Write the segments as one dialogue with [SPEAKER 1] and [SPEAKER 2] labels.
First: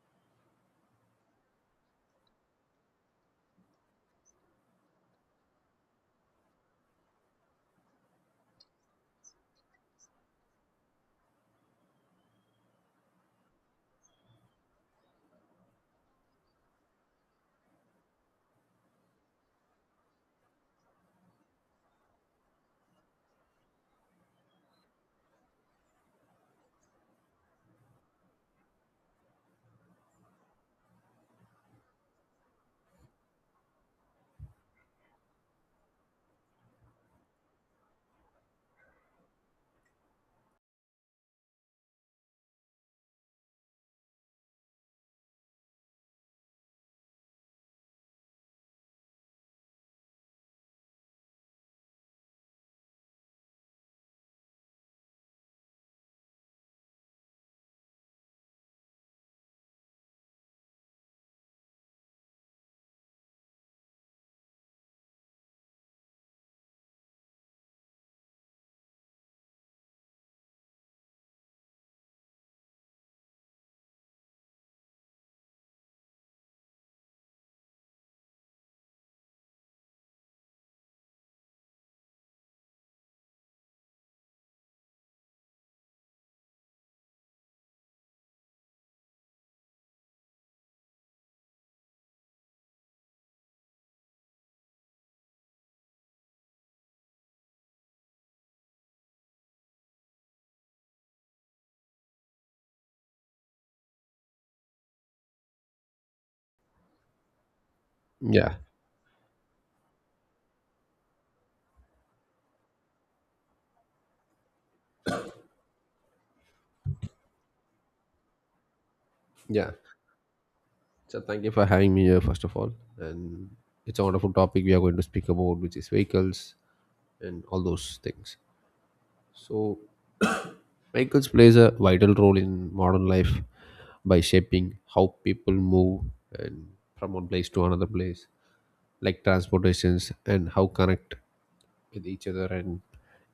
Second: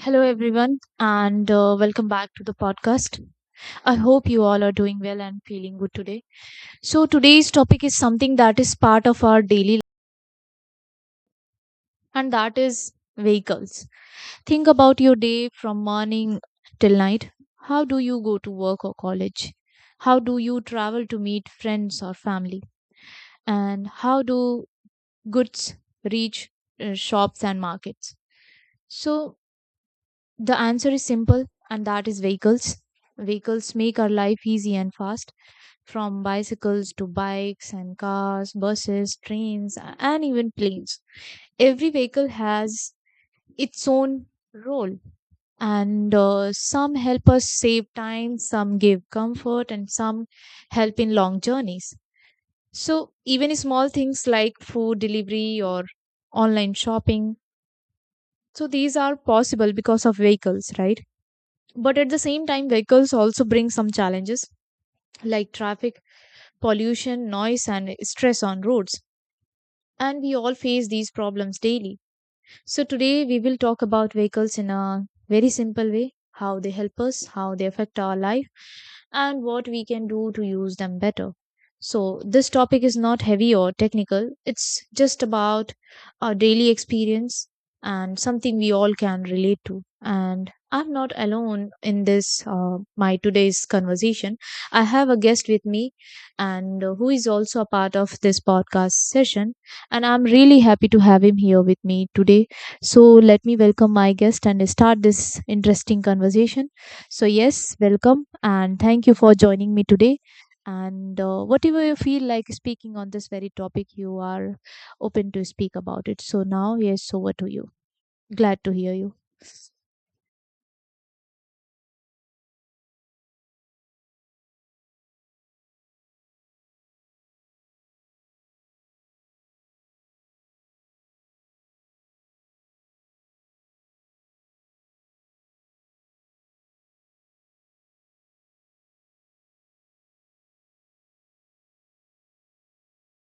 [SPEAKER 1] Hello, everyone, and welcome back to the podcast. I hope you all are doing well and feeling good today. So, today's topic is something that is part of our daily life, and that is vehicles. Think about your day from morning till night. How do you go to work or college? How do you travel to meet friends or family? And how do goods reach shops and markets? So, the answer is simple, and that is vehicles. Vehicles make our life easy and fast, from bicycles to bikes and cars, buses, trains, and even planes. Every vehicle has its own role, and some help us save time, some give comfort, and some help in long journeys. So, even small things like food delivery or online shopping, so these are possible because of vehicles, right? But at the same time, vehicles also bring some challenges like traffic, pollution, noise, and stress on roads. And we all face these problems daily. So, today we will talk about vehicles in a very simple way, how they help us, how they affect our life, and what we can do to use them better. So, this topic is not heavy or technical, it's just about our daily experience and something we all can relate to. And I'm not alone in this, my today's conversation. I have a guest with me, and who is also a part of this podcast session. And I'm really happy to have him here with me today, so let me welcome my guest and start this interesting conversation. So, yes, welcome
[SPEAKER 2] Yeah,
[SPEAKER 1] and thank you for joining me today. And whatever you feel like speaking on this very topic, you are open to speak about it. So, now, yes, over to you. Glad to hear you.
[SPEAKER 2] yeah. So thank you for having me here, first of all. And it's a wonderful topic we are going to speak about, which is vehicles and all those things. So vehicles plays a vital role in modern life by shaping how people move and from one place to another place, like transportations and how connect with each other and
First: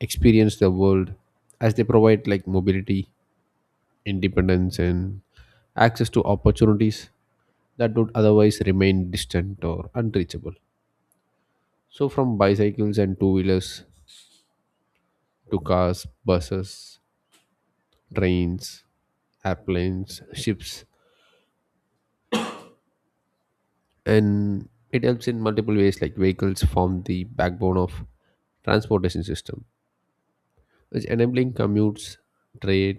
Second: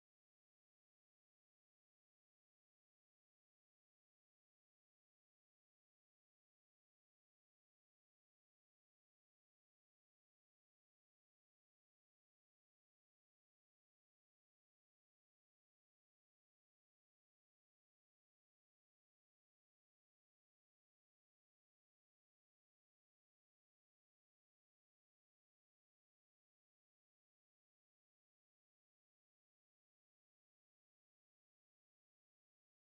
[SPEAKER 2] experience the world, as they provide like mobility, independence and access to opportunities that would otherwise remain distant or unreachable. So, from bicycles and two wheelers to cars, buses, trains, airplanes, ships, and it helps in multiple ways, like vehicles form the backbone of transportation system, which enabling commutes, trade,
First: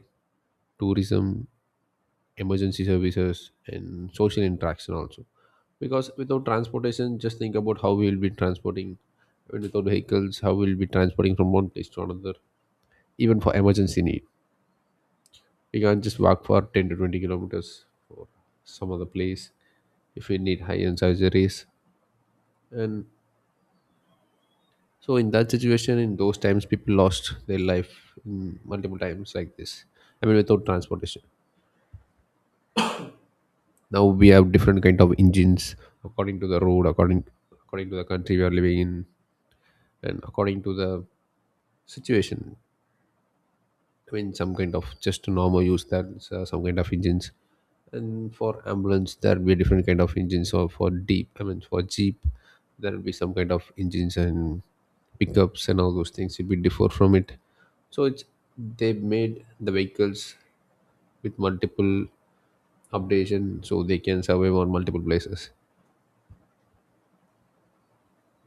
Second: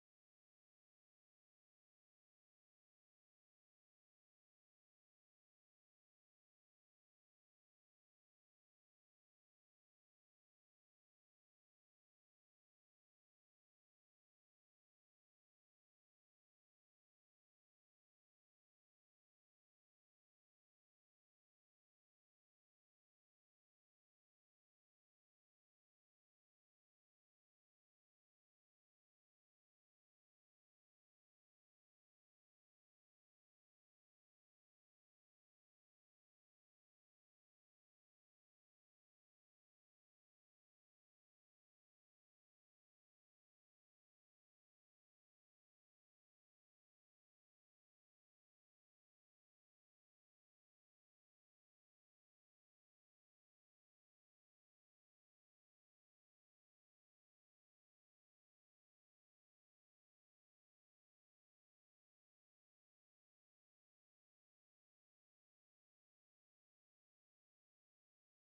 [SPEAKER 2] tourism, emergency services and social interaction also, because without transportation just think about how we will be transporting, I mean, without vehicles how we will be transporting from one place to another even for emergency need. We can't just walk for 10 to 20 kilometers for some other place if we need high end surgeries. And so, in that situation, in those times, people lost their life in multiple times like this. I mean, without transportation. Now we have different kind of engines according to the road, according to the country we are living in, and according to the situation. I mean, some kind of just normal use that, some kind of engines, and for ambulance there will be different kind of engines. Or for deep, I mean, for jeep, there will be some kind of engines and pickups and all those things. It will differ from it. So it's, they made the vehicles with multiple updation, so they can survive on multiple places.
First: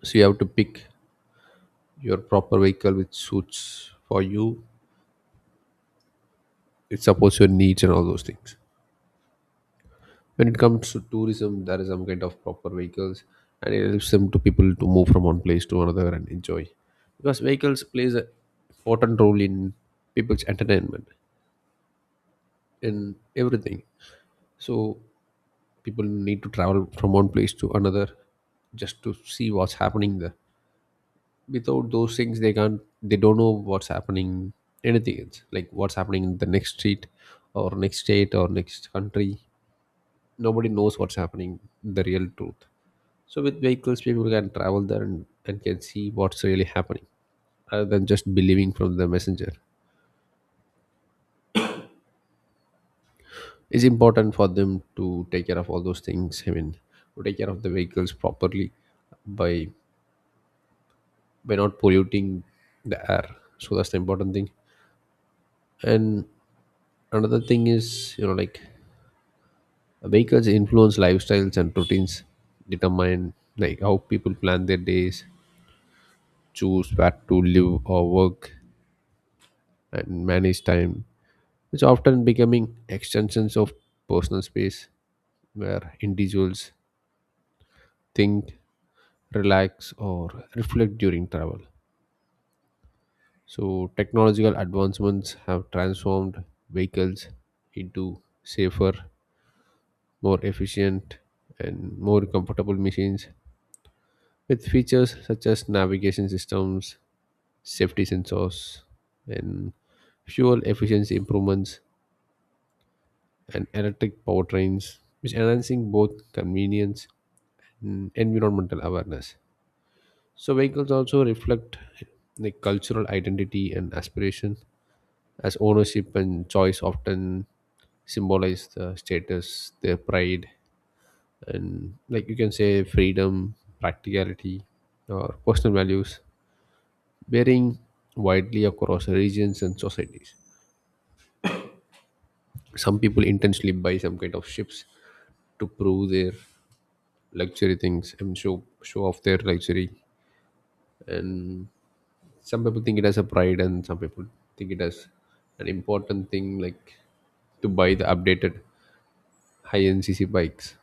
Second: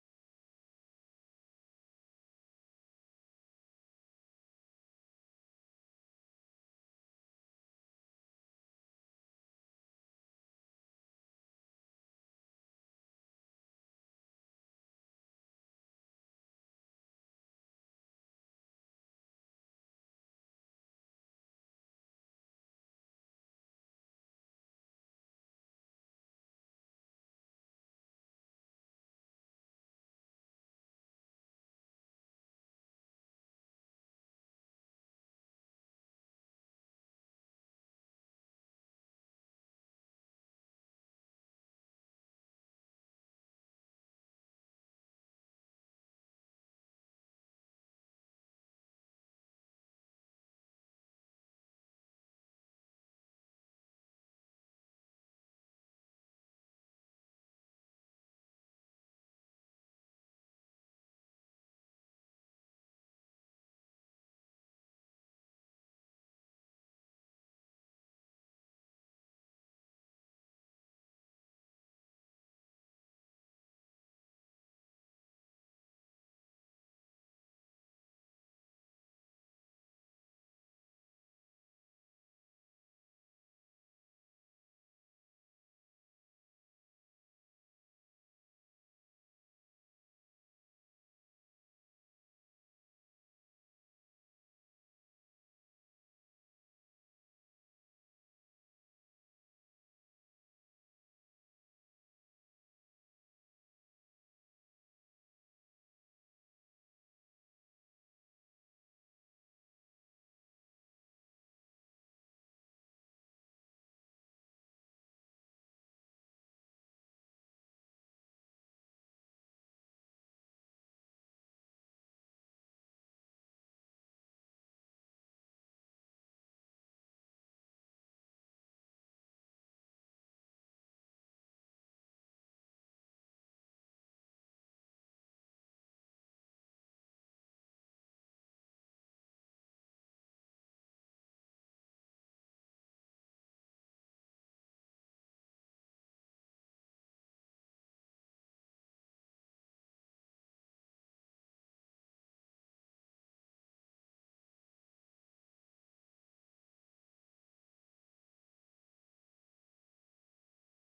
[SPEAKER 2] So you have to pick your proper vehicle which suits for you. It supports your needs and all those things. When it comes to tourism, there is some kind of proper vehicles and it helps them to people to move from one place to another and enjoy, because vehicles plays an important role in people's entertainment, in everything. So people need to travel from one place to another just to see what's happening there. Without those things they don't know what's happening, anything else, like what's happening in the next street or next state or next country. Nobody knows what's happening, the real truth. So with vehicles, people can travel there and can see what's really happening rather than just believing from the messenger. It's important for them to take care of all those things. I mean, to take care of the vehicles properly, by by not polluting the air. So that's the important thing. And another thing is, you know, like vehicles influence lifestyles and routines, determine like how people plan their days, choose where to live or work, and manage time, which often becoming extensions of personal space where individuals think, relax, or reflect during travel. So, technological advancements have transformed vehicles into safer, more efficient, and more comfortable machines, with features such as navigation systems, safety sensors, and fuel efficiency improvements and electric powertrains, which enhancing both convenience, environmental awareness. So vehicles also reflect the cultural identity and aspiration, as ownership and choice often symbolize the status, their pride, and, like you can say, freedom, practicality, or personal values, varying widely across regions and societies. Some people intentionally buy some kind of ships to prove their luxury things and show off their luxury, and some people think it as a pride, and some people think it as an important thing, like to buy the updated high ncc bikes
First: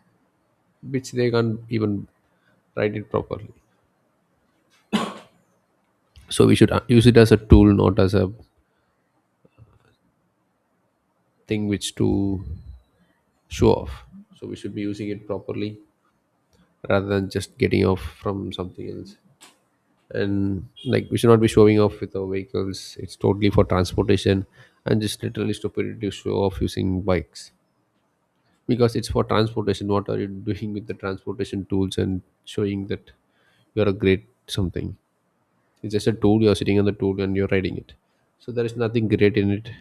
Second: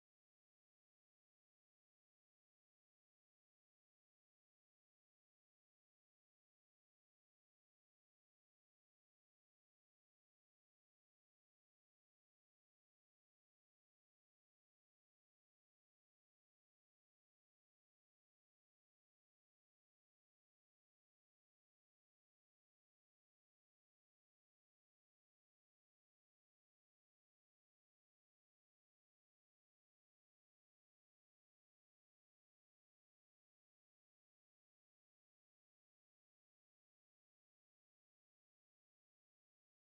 [SPEAKER 2] which they can't even ride it properly. So we should use it as a tool, not as a thing which to show off. So we should be using it properly rather than just getting off from something else. And like we should not be showing off with our vehicles. It's totally for transportation, and just literally stupidity to show off using bikes, because it's for transportation. What are you doing with the transportation tools and showing that you're a great something? It's just a tool, you're sitting on the tool and you're riding it, so there is nothing great in it.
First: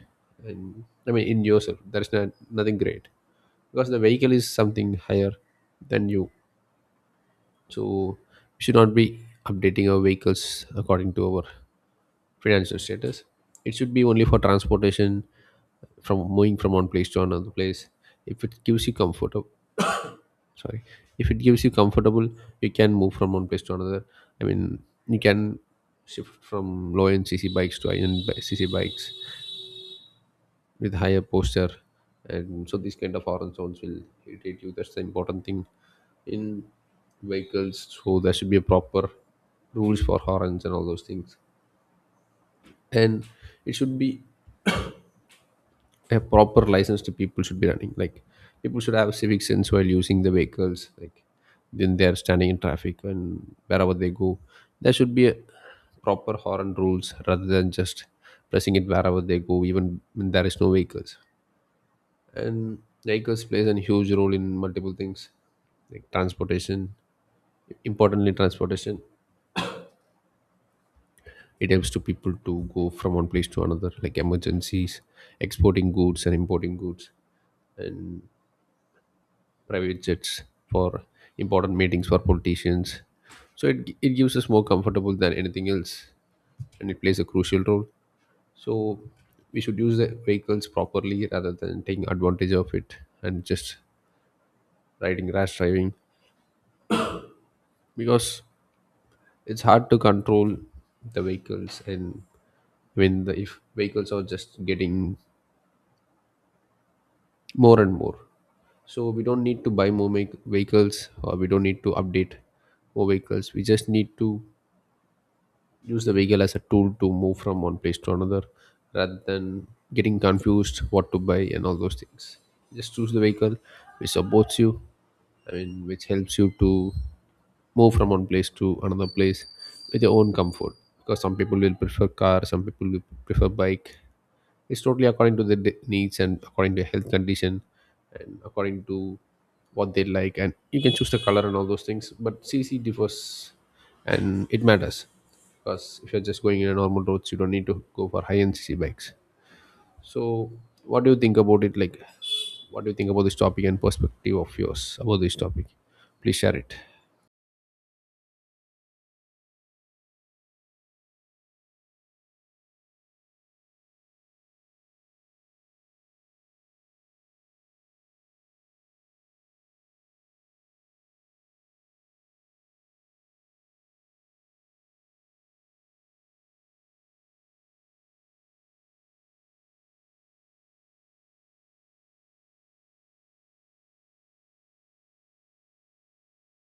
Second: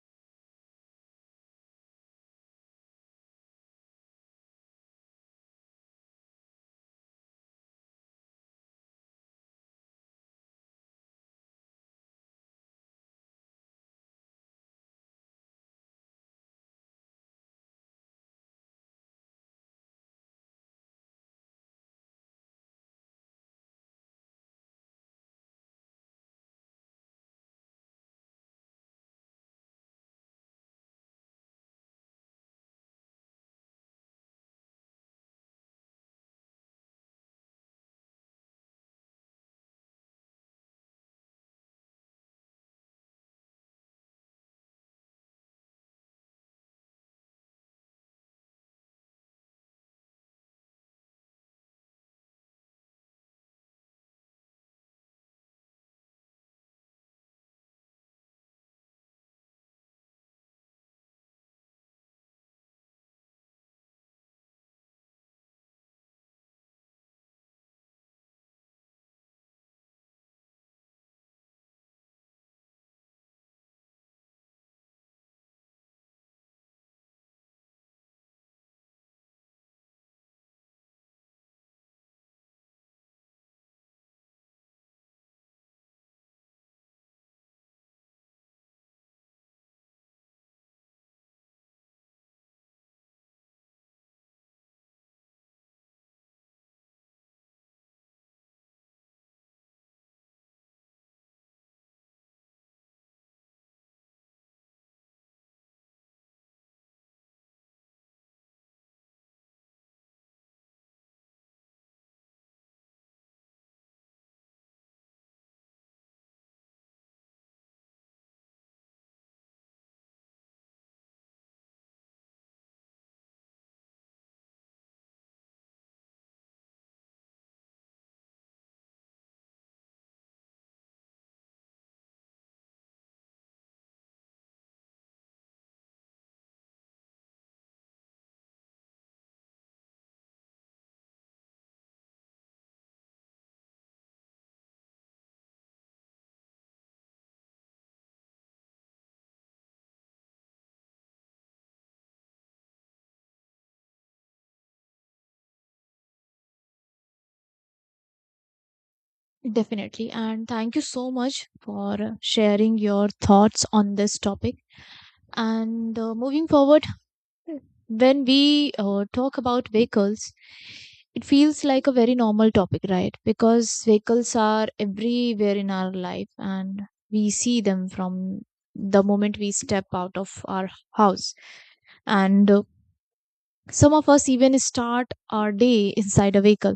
[SPEAKER 2] And I mean in yourself there is nothing great, because the vehicle is something higher than you. So we should not be updating our vehicles according to our financial status. It should be only for transportation, from moving from one place to another place. If it gives you comfort, sorry, if it gives you comfortable, you can move from one place to another. I mean, you can shift from low end cc bikes to high end cc bikes with higher posture, and so these kind of horn sounds will irritate you. That's the important thing in vehicles. So there should be a proper rules for horns and all those things, and it should be a proper license to people should be running, like people should have civic sense while using the vehicles, like when they are standing in traffic and wherever they go, there should be a proper horn rules rather than just pressing it wherever they go, even when there is no vehicles. And vehicles plays a huge role in multiple things, like transportation, importantly transportation. It helps to people to go from one place to another, like emergencies, exporting goods and importing goods, and private jets for important meetings for politicians. So it gives us more comfortable than anything else, and it plays a crucial role. So we should use the vehicles properly rather than taking advantage of it and just riding rash driving, because it's hard to control the vehicles. And when the, if vehicles are just getting more and more. So we don't need to buy more make vehicles, or we don't need to update more vehicles. We just need to use the vehicle as a tool to move from one place to another rather than getting confused what to buy and all those things. Just choose the vehicle which supports you, I mean which helps you to move from one place to another place with your own comfort, because some people will prefer car, some people will prefer bike. It's totally according to their de- needs and according to health condition, and according to what they like. And you can choose the color and all those things. But CC differs, and it matters, because if you're just going in a normal roads, you don't need to go for high end CC bikes. So, what do you think about it? Like, what do you think about this topic and perspective of yours about this topic? Please share it.
[SPEAKER 1] Definitely. And thank you so much for sharing your thoughts on this topic. And moving forward, when we talk about vehicles, it feels like a very normal topic, right? Because vehicles are everywhere in our life and we see them from the moment we step out of our house. And some of us even start our day inside a vehicle,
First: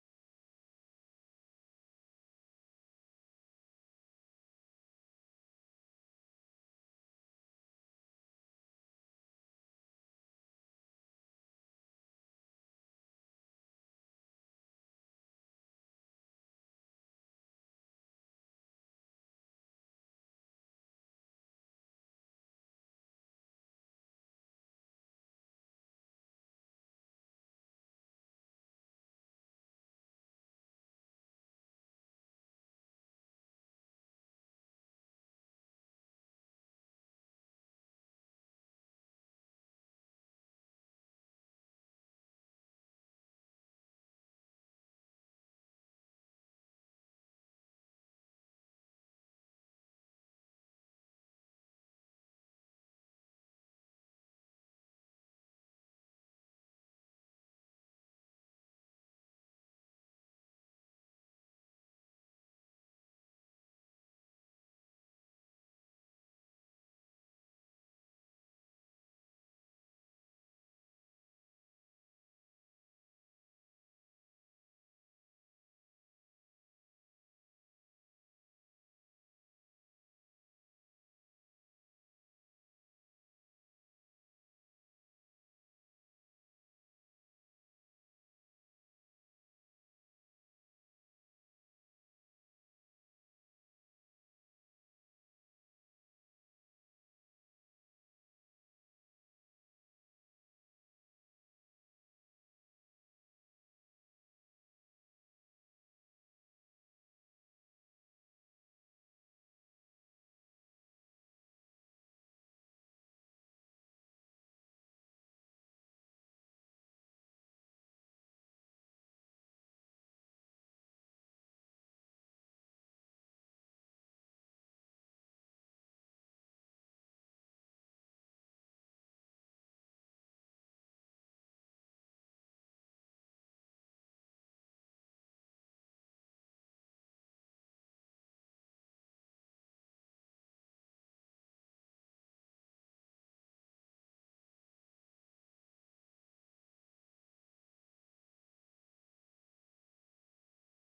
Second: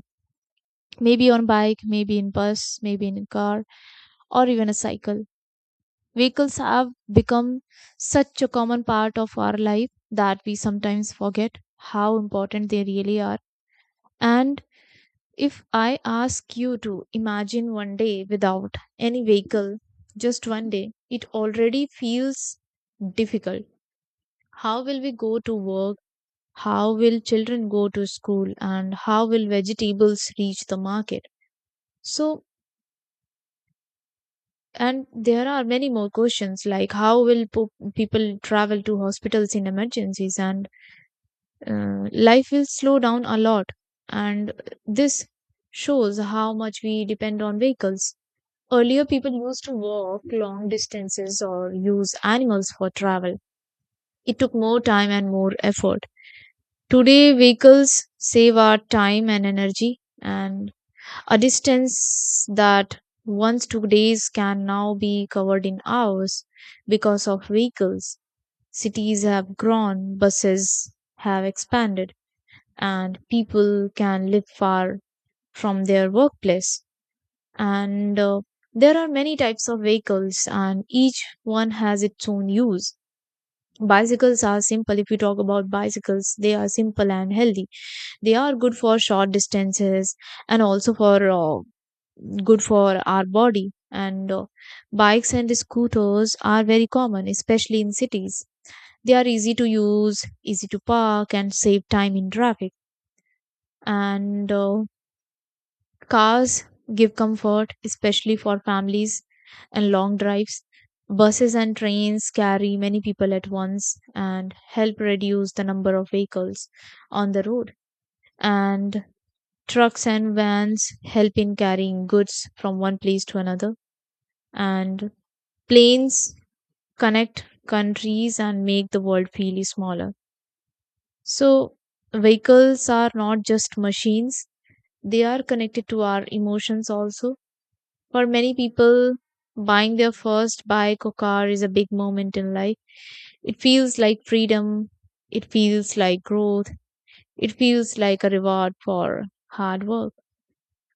[SPEAKER 1] maybe on bike, maybe in bus, maybe in car, or even a cycle. Vehicles have become such a common part of our life that we sometimes forget how important they really are. And if I ask you to imagine one day without any vehicle, just one day, it already feels difficult. How will we go to work? How will children go to school? And how will vegetables reach the market? So, and there are many more questions like how will people travel to hospitals in emergencies? And life will slow down a lot. And this shows how much we depend on vehicles. Earlier, people used to walk long distances or use animals for travel. It took more time and more effort. Today, vehicles save our time and energy, and a distance that once took days can now be covered in hours because of vehicles. Cities have grown, buses have expanded, and people can live far from their workplace. And there are many types of vehicles and each one has its own use. Bicycles are simple. If we talk about bicycles, they are simple and healthy. They are good for short distances and also for good for our body. And bikes and scooters are very common, especially in cities. They are easy to use, easy to park, and save time in traffic. And cars give comfort, especially for families and long drives. Buses and trains carry many people at once and help reduce the number of vehicles on the road. And trucks and vans help in carrying goods from one place to another. And planes connect countries and make the world feel smaller. So, vehicles are not just machines, they are connected to our emotions also. For many people, buying their first bike or car is a big moment in life. It feels like freedom. It feels like growth. It feels like a reward for hard work.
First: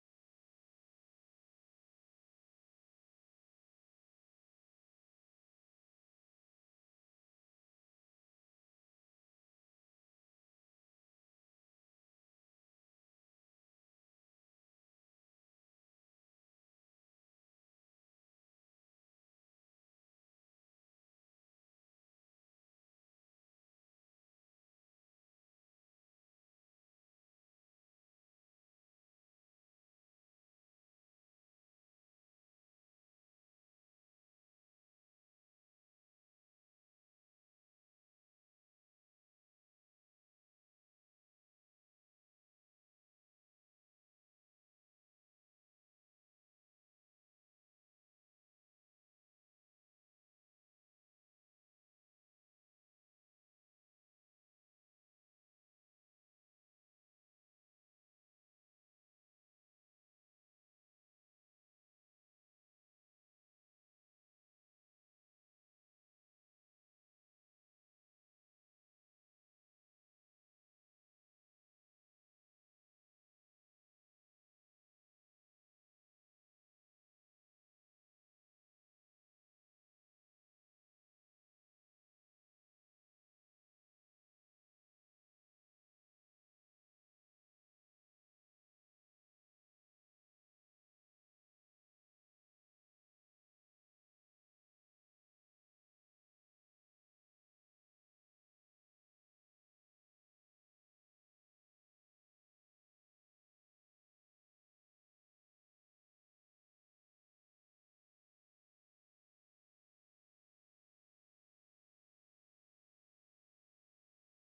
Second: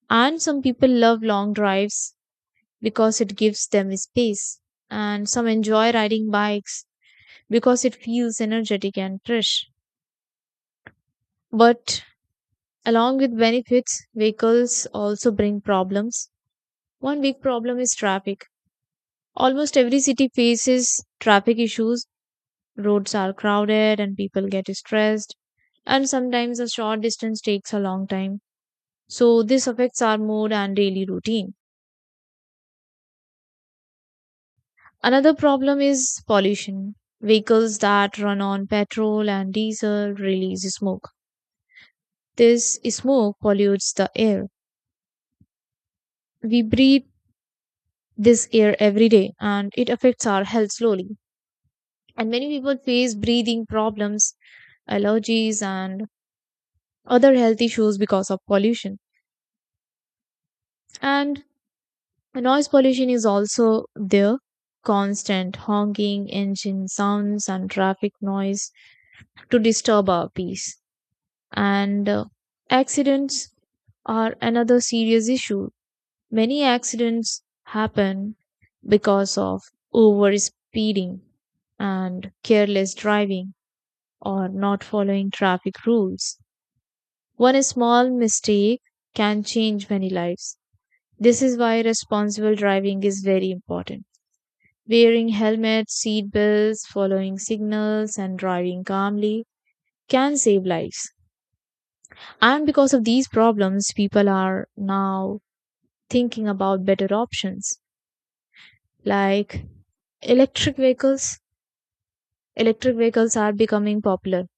[SPEAKER 1] And some people love long drives because it gives them space. And some enjoy riding bikes because it feels energetic and fresh. But along with benefits, vehicles also bring problems. One big problem is traffic. Almost every city faces traffic issues. Roads are crowded and people get stressed, and sometimes a short distance takes a long time. So, this affects our mood and daily routine. Another problem is pollution. Vehicles that run on petrol and diesel release smoke. This smoke pollutes the air. We breathe this air every day and it affects our health slowly. And many people face breathing problems, allergies, and other health issues because of pollution. And noise pollution is also there. Constant honking, engine sounds, and traffic noise to disturb our peace. And accidents are another serious issue. Many accidents happen because of over speeding and careless driving, or not following traffic rules. One small mistake can change many lives. This is why responsible driving is very important. Wearing helmets, seat belts, following signals, and driving calmly can save lives. And because of these problems, people are now thinking about better options like electric vehicles. Electric vehicles are becoming popular.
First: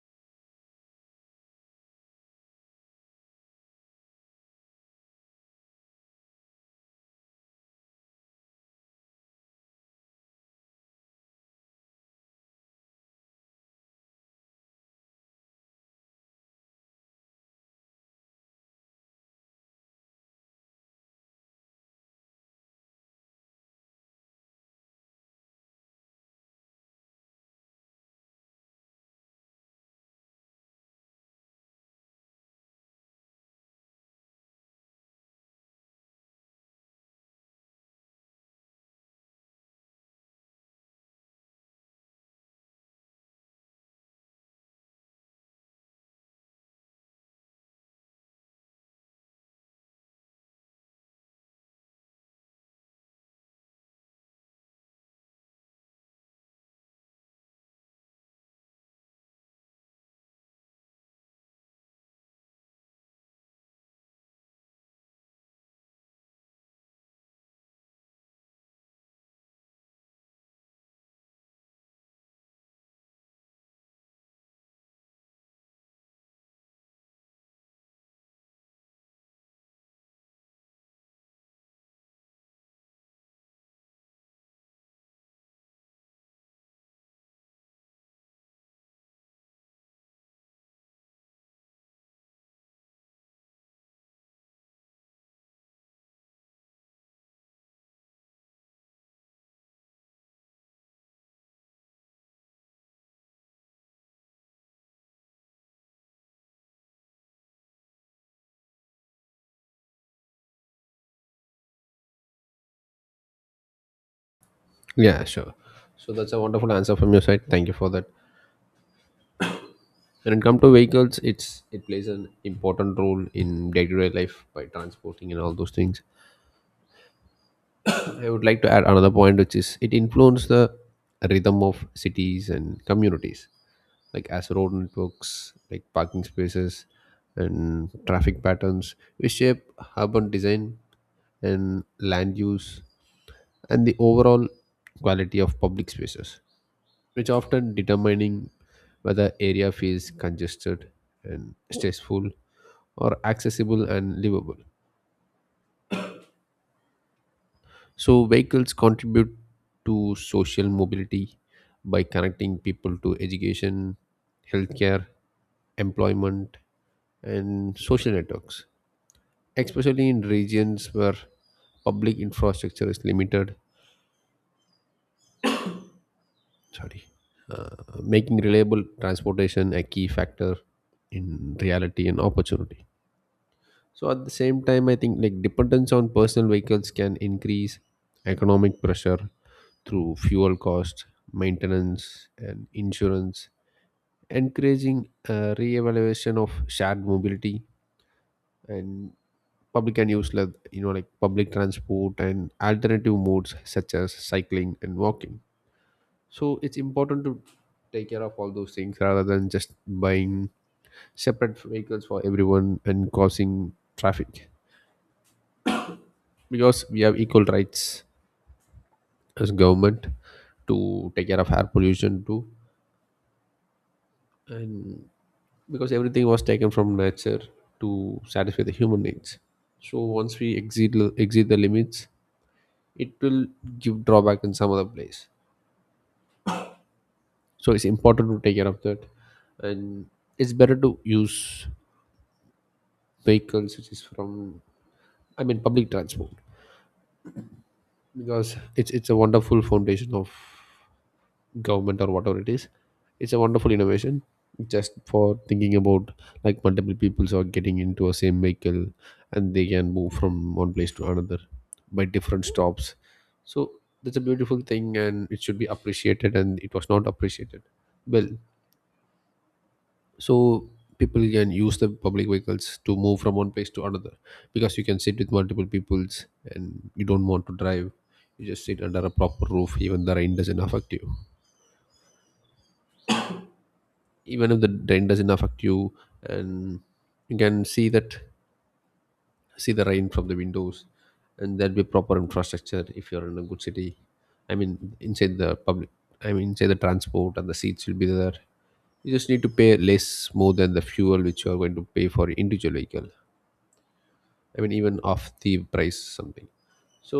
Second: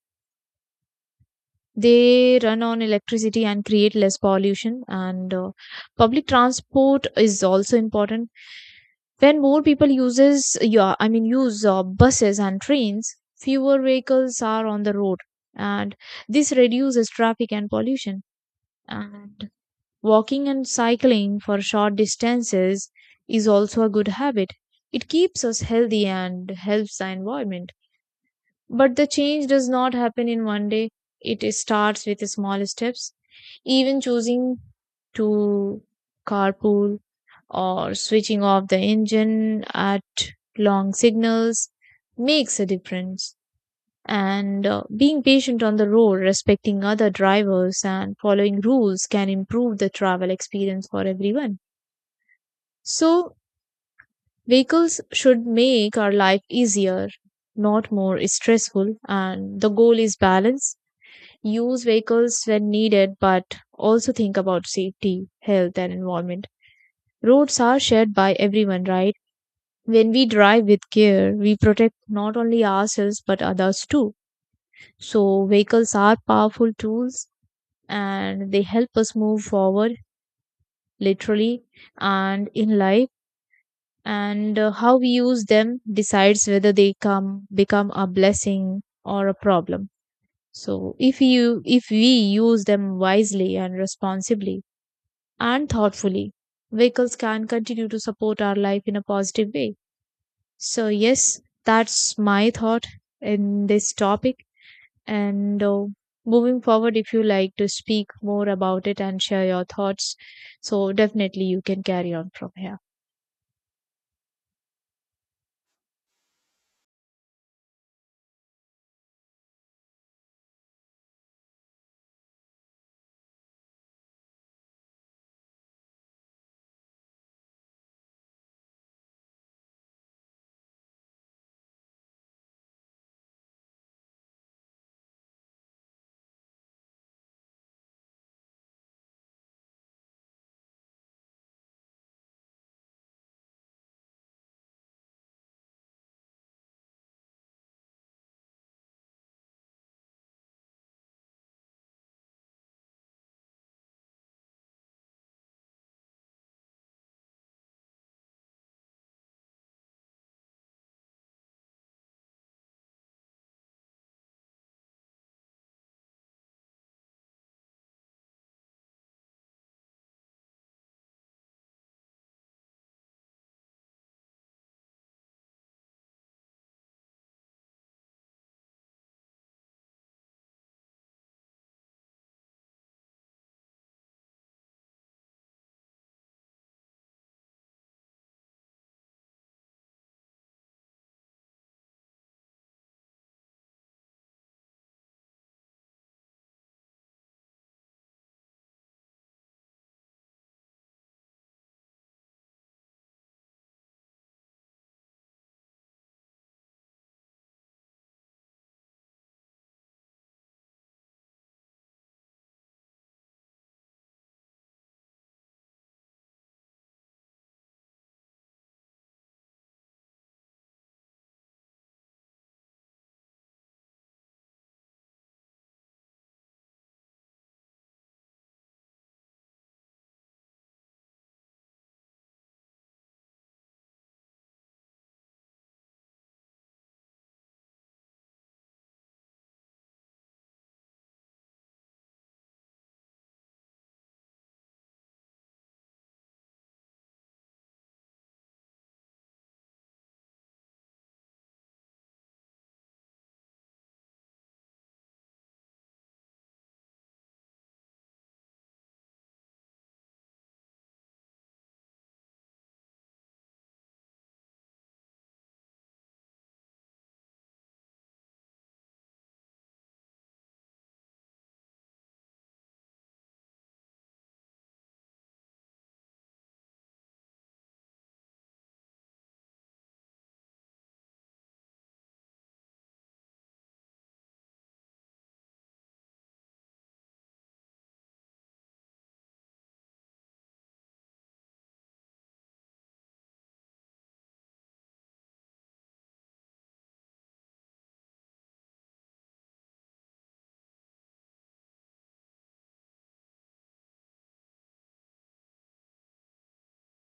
[SPEAKER 1] They run on electricity and create less pollution. And public transport is also important. When more people uses your I mean use buses and trains, fewer vehicles are on the road, and this reduces traffic and pollution. And walking and cycling for short distances is also a good habit. It keeps us healthy and helps the environment. But the change does not happen in one day. It starts with small steps. Even choosing to carpool or switching off the engine at long signals makes a difference. And being patient on the road, respecting other drivers, and following rules can improve the travel experience for everyone. So, vehicles should make our life easier, not more stressful. And the goal is balance. Use vehicles when needed, but also think about safety, health, and environment. Roads are shared by everyone, right? When we drive with care, we protect not only ourselves but others too. So, vehicles are powerful tools and they help us move forward, literally, and in life. And how we use them decides whether they come become a blessing or a problem. So, if we use them wisely and responsibly and thoughtfully, vehicles can continue to support our life in a positive way. So, yes, that's my thought in this topic. And moving forward, if you like to speak more about it and share your thoughts, so definitely you can carry on from here.
[SPEAKER 2] Yeah, sure. So that's a wonderful answer from your side. Thank you for that. When it comes to vehicles, it plays an important role in day-to-day life by transporting and all those things. I would like to add another point, which is it influences the rhythm of cities and communities, like as road networks, like parking spaces, and traffic patterns, which shape urban design and land use and the overall quality of public spaces, which often determining whether area feels congested and stressful, or accessible and livable. So, vehicles contribute to social mobility by connecting people to education, healthcare, employment, and social networks, especially in regions where public infrastructure is limited. Sorry. Uh, Making reliable transportation a key factor in reality and opportunity. So at the same time, I think like dependence on personal vehicles can increase economic pressure through fuel cost, maintenance, and insurance, encouraging a reevaluation of shared mobility and public and use, like, you know, like public transport and alternative modes such as cycling and walking. So it's important to take care of all those things rather than just buying separate vehicles for everyone and causing traffic, because we have equal rights as government to take care of air pollution too. And because everything was taken from nature to satisfy the human needs, so once we exceed the limits, it will give drawback in some other place. So it's important to take care of that. And it's better to use vehicles which is from, I mean, public transport, because it's a wonderful foundation of government or whatever it is. It's a wonderful innovation, just for thinking about, like, multiple peoples are getting into a same vehicle and they can move from one place to another by different stops. So that's a beautiful thing and it should be appreciated, and it was not appreciated well. So people can use the public vehicles to move from one place to another, because you can sit with multiple peoples, and you don't want to drive. You just sit under a proper roof, even the rain doesn't affect you, even if the rain doesn't affect you. And you can see that, see the rain from the windows. And there'll be proper infrastructure if you're in a good city, I mean inside the public, I mean inside the transport, and the seats will be there. You just need to pay less more than the fuel which you are going to pay for individual vehicle, I mean, even off the price something. So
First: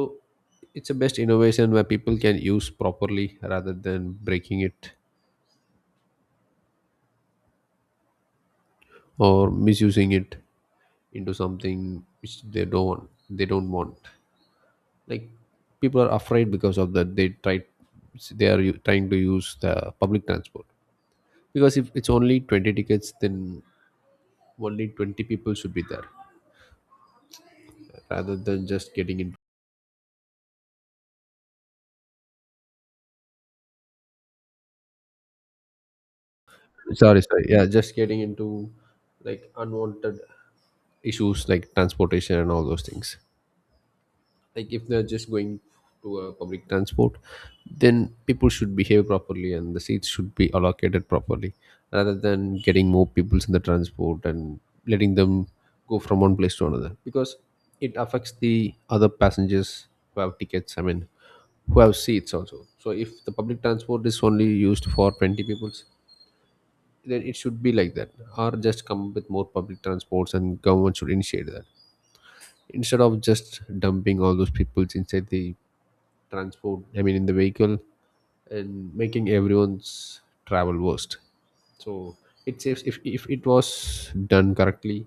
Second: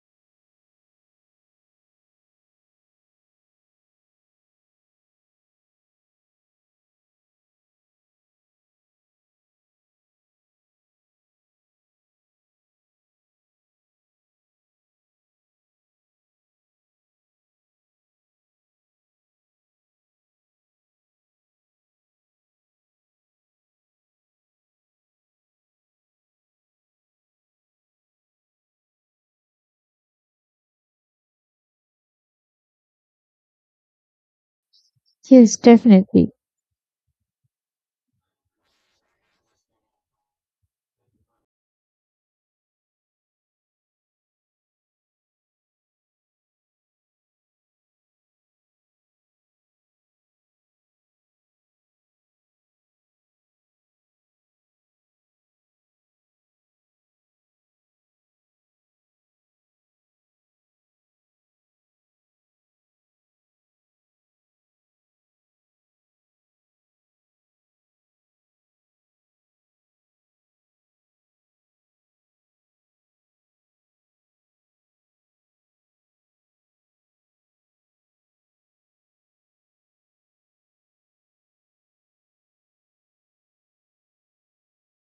[SPEAKER 2] it's a best innovation where people can use properly rather than breaking it or misusing it into something which they don't want. Like, people are afraid because of that they try, they are trying to use the public transport. Because if it's only 20 tickets, then only 20 people should be there, rather than just getting into,
[SPEAKER 1] Yes, definitely.
[SPEAKER 2] sorry, yeah, just getting into, like, unwanted issues like transportation and all those things. Like, if they're just going to a public transport, then people should behave properly and the seats should be allocated properly, rather than getting more people in the transport and letting them go from one place to another, because it affects the other passengers who have tickets, I mean, who have seats also. So if the public transport is only used for 20 people, then it should be like that. Or just come up with more public transports and government should initiate that, instead of just dumping all those people inside the transport, I mean in the vehicle, and making everyone's travel worst. So it saves if it was done correctly,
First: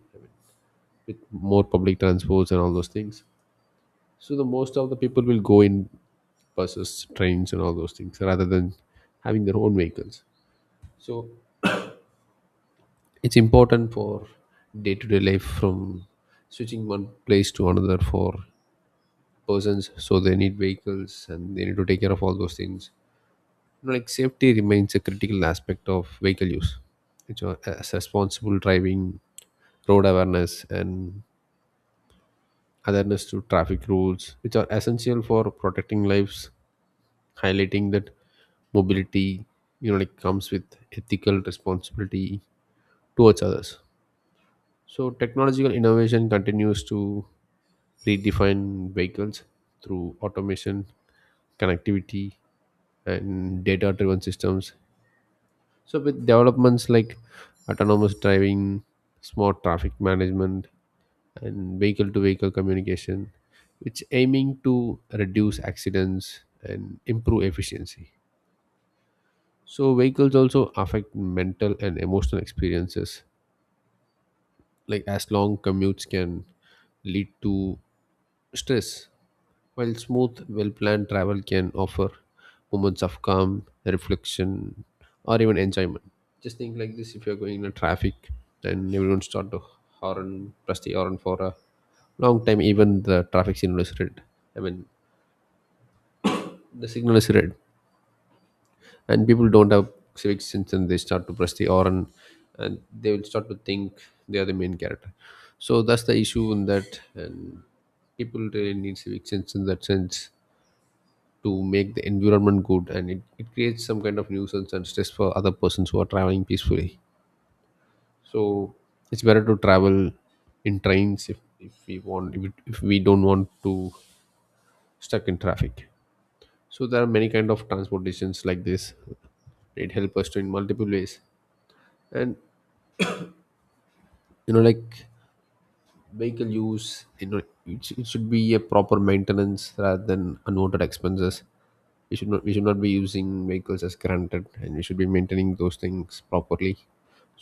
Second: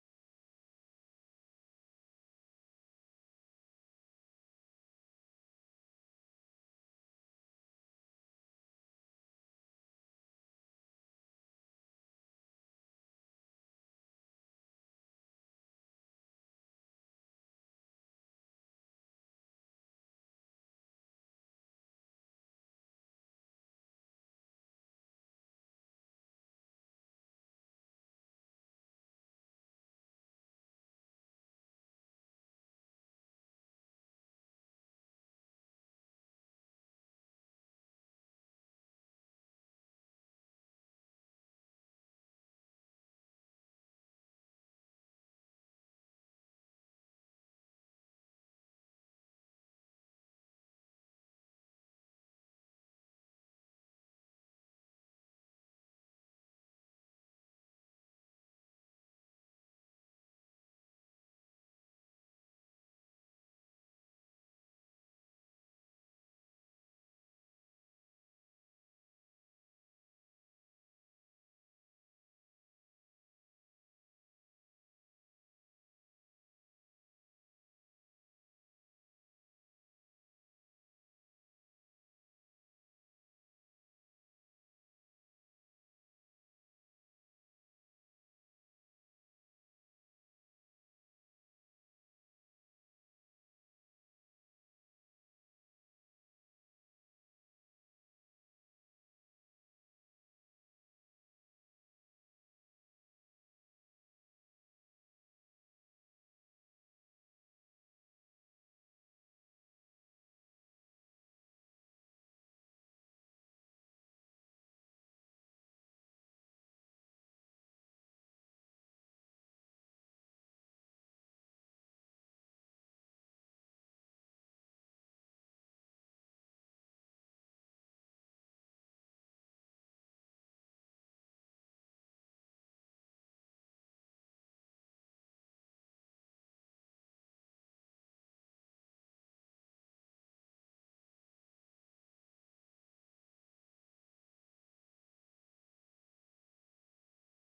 [SPEAKER 2] with more public transports and all those things. So the most of the people will go in buses, trains, and all those things, rather than having their own vehicles. So it's important for day-to-day life, from switching one place to another for persons, so they need vehicles and they need to take care of all those things. You know, like, safety remains a critical aspect of vehicle use, which are as responsible driving, road awareness, and awareness to traffic rules, which are essential for protecting lives, highlighting that mobility, you know, like, comes with ethical responsibility towards others. So technological innovation continues to redefine vehicles through automation, connectivity, and data driven systems. So with developments like autonomous driving, smart traffic management, and vehicle-to-vehicle communication, which aiming to reduce accidents and improve efficiency. So vehicles also affect mental and emotional experiences, like as long commutes can lead to stress, while smooth, well planned travel can offer moments of calm, reflection, or even enjoyment. Just think like this: if you're going in a traffic and everyone start to horn, press the horn for a long time, even the traffic signal is red. I mean, the signal is red, and people don't have civic sense, and they start to press the horn, and they will start to think they are the main character. So that's the issue in that, and people really need civic sense in that sense to make the environment good, and it creates some kind of nuisance and stress for other persons who are traveling peacefully. So it's better to travel in trains, if we want, if we don't want to stuck in traffic. So there are many kind of transportations like this. It helps us to in multiple ways. And, you know, like, vehicle use, you know, it should be a proper maintenance rather than unwanted expenses. We should not be using vehicles as granted, and we should be maintaining those things properly.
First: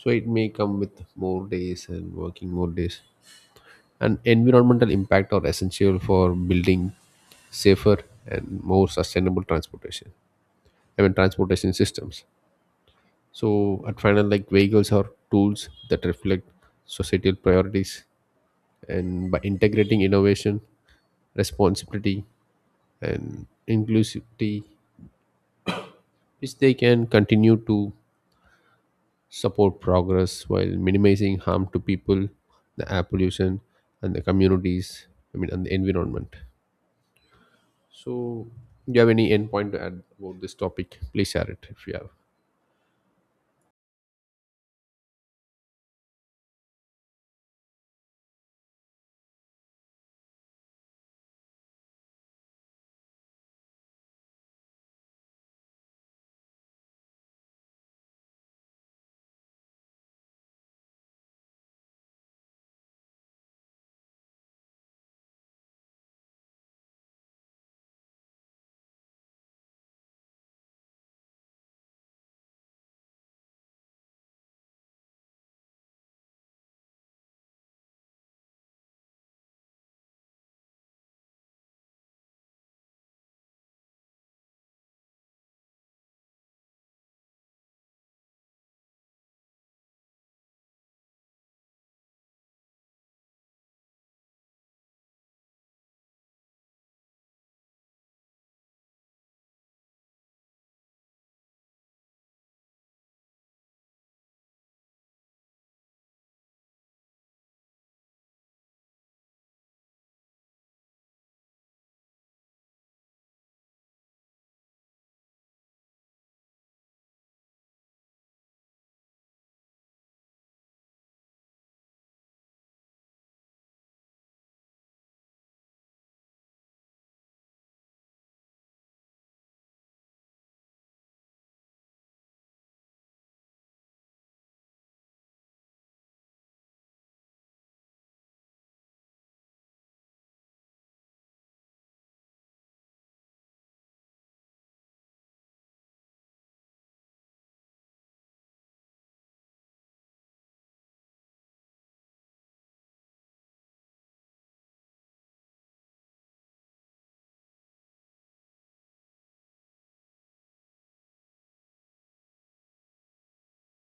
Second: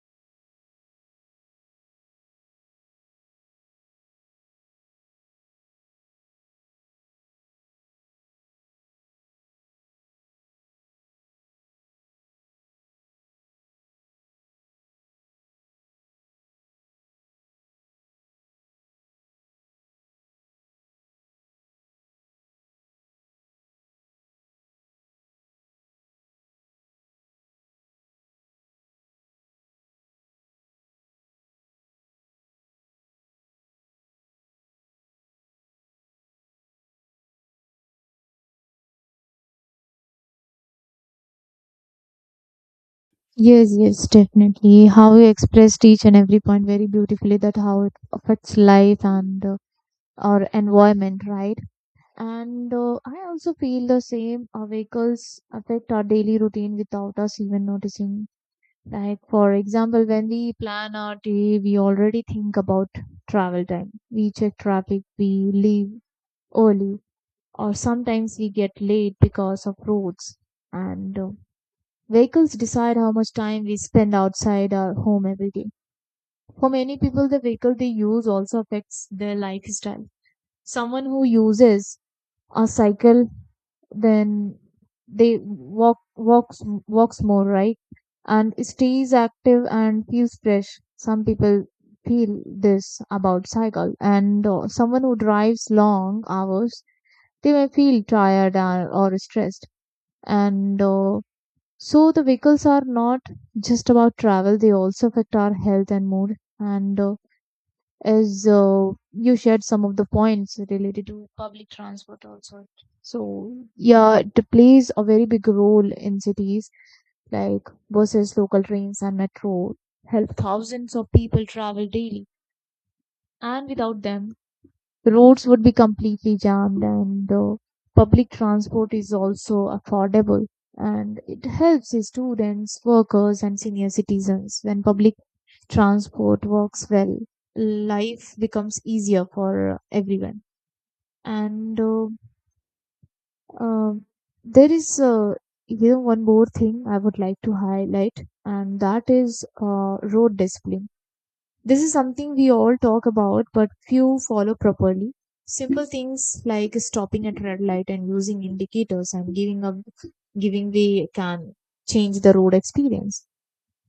[SPEAKER 2] So it may come with more days and working more days, and environmental impact are essential for building safer and more sustainable transportation, I mean, transportation systems. So at final, like, vehicles are tools that reflect societal priorities, and by integrating innovation, responsibility, and inclusivity, which they can continue to support progress while minimizing harm to people, the air pollution, and the communities, I mean, and the environment. So, do you have any end point to add about this topic? Please share it if you have.
[SPEAKER 1] Yes, yes, definitely. How you expressed each and every point very beautifully, that how it affects life and our environment, right? And I also feel the same. Our vehicles affect our daily routine without us even noticing. Like, for example, when we plan our day, we already think about travel time. We check traffic, we leave early, or sometimes we get late because of roads. And vehicles decide how much time we spend outside our home every day. For many people, the vehicle they use also affects their lifestyle. Someone who uses or cycle, then they walks more, right, and stays active and feels fresh. Some people feel this about cycle. And someone who drives long hours, they may feel tired or stressed. And so the vehicles are not just about travel, they also affect our health and mood. And as you shared some of the points related to public transport also. So yeah, it plays a very big role in cities, like buses, local trains, and metro help thousands of people travel daily, and without them, the roads would be completely jammed, and public transport is also affordable. And it helps the students, workers, and senior citizens. When public transport works well, life becomes easier for everyone. And uh, there is one more thing I would like to highlight, and that is road discipline. This is something we all talk about, but few follow properly. Simple things like stopping at red light and using indicators and giving way can change the road experience.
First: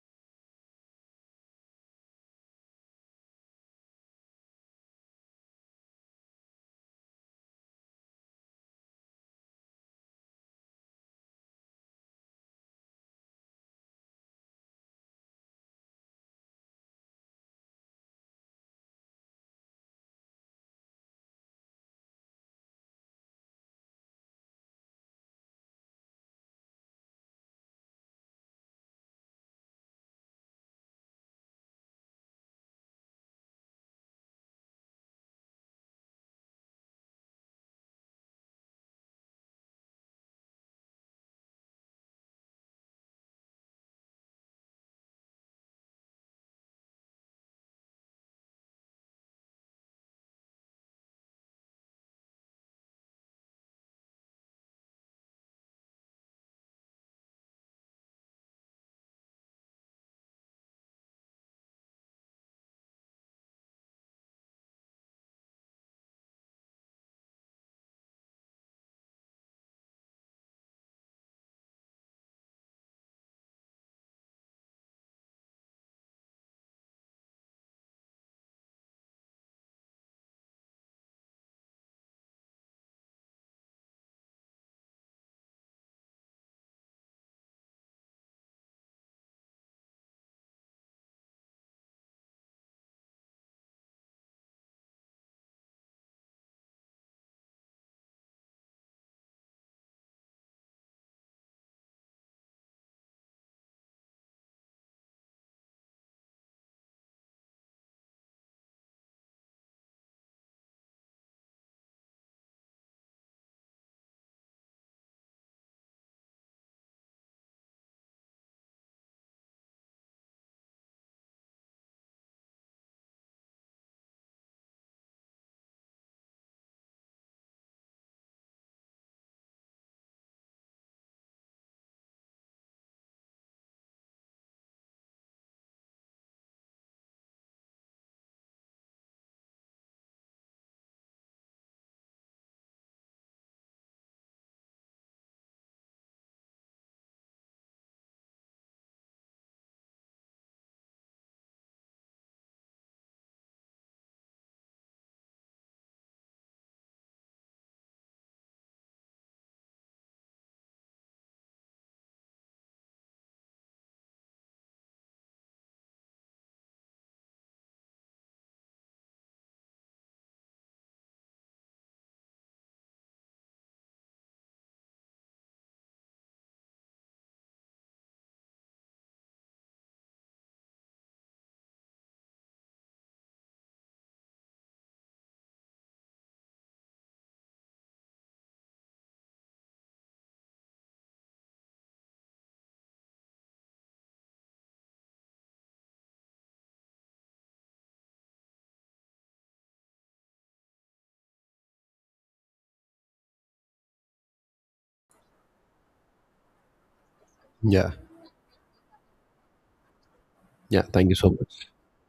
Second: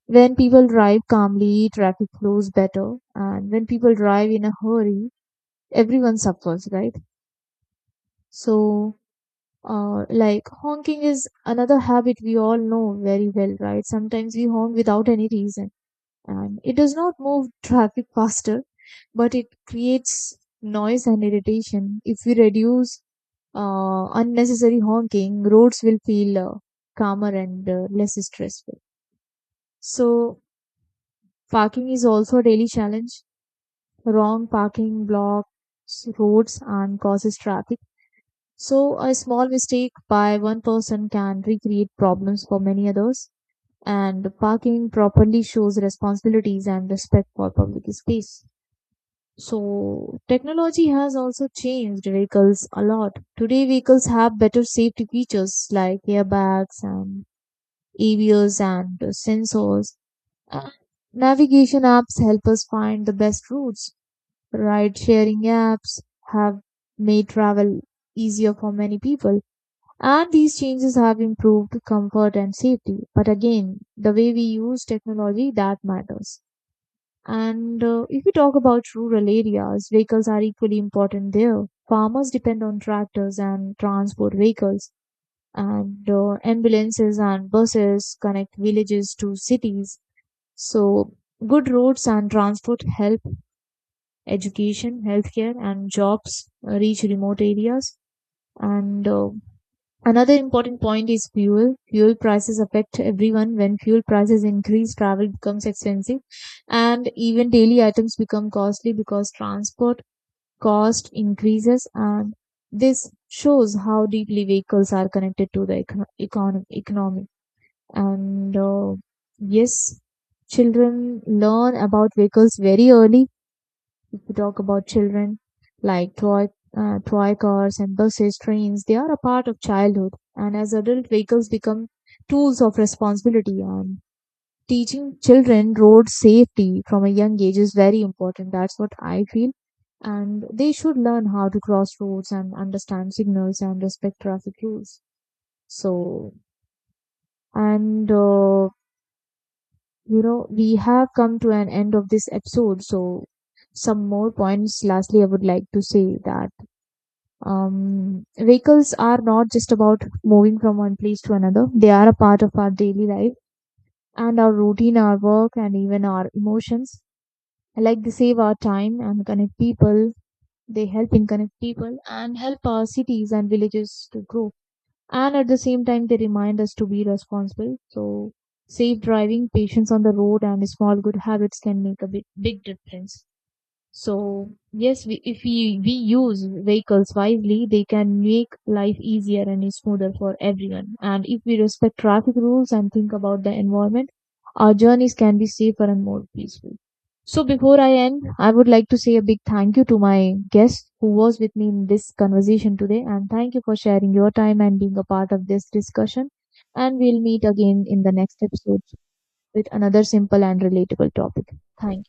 [SPEAKER 1] When people drive calmly, traffic flows better, and when people drive in a hurry, everyone suffers, right? So, like honking is another habit we all know very well, right? Sometimes we honk without any reason, and it does not move traffic faster, but it creates noise and irritation. If we reduce unnecessary honking, roads will feel calmer and less stressful. So, parking is also a daily challenge. Wrong parking blocks roads and causes traffic. So a small mistake by one person can recreate problems for many others. And parking properly shows responsibilities and respect for public space. So technology has also changed vehicles a lot. Today vehicles have better safety features like airbags and ABS and sensors. And navigation apps help us find the best routes. Ride sharing apps have made travel easier for many people, and these changes have improved comfort and safety. But again, the way we use technology, that matters. And if we talk about rural areas, vehicles are equally important there. Farmers depend on tractors and transport vehicles, and ambulances and buses connect villages to cities. So, good roads and transport help education, healthcare, and jobs reach remote areas. And another important point is fuel. Fuel prices affect everyone. When fuel prices increase, travel becomes expensive, and even daily items become costly because transport cost increases. And this shows how deeply vehicles are connected to the economy. And yes, children learn about vehicles very early. We talk about children, like toy, toy cars and buses, trains. They are a part of childhood, and as adult, vehicles become tools of responsibility, and teaching children road safety from a young age is very important. That's what I feel. And they should learn how to cross roads and understand signals and respect traffic rules. So, and we have come to an end of this episode. So, some more points. Lastly, I would like to say that vehicles are not just about moving from one place to another. They are a part of our daily life and our routine, our work, and even our emotions. Like they save our time and connect people. They help in connect people and help our cities and villages to grow. And at the same time, they remind us to be responsible. So, safe driving, patience on the road, and small good habits can make a big, big difference. So yes, we, if we, we use vehicles wisely, they can make life easier and smoother for everyone. And if we respect traffic rules and think about the environment, our journeys can be safer and more peaceful. So before I end, I would like to say a big thank you to my guest who was with me in this conversation today. And thank you for sharing your time and being a part of this discussion. And we'll meet again
[SPEAKER 2] Yeah.
[SPEAKER 1] in the next episode with another simple and
[SPEAKER 2] Yeah. Thank
[SPEAKER 1] relatable
[SPEAKER 2] you so
[SPEAKER 1] topic.
[SPEAKER 2] much.
[SPEAKER 1] Thank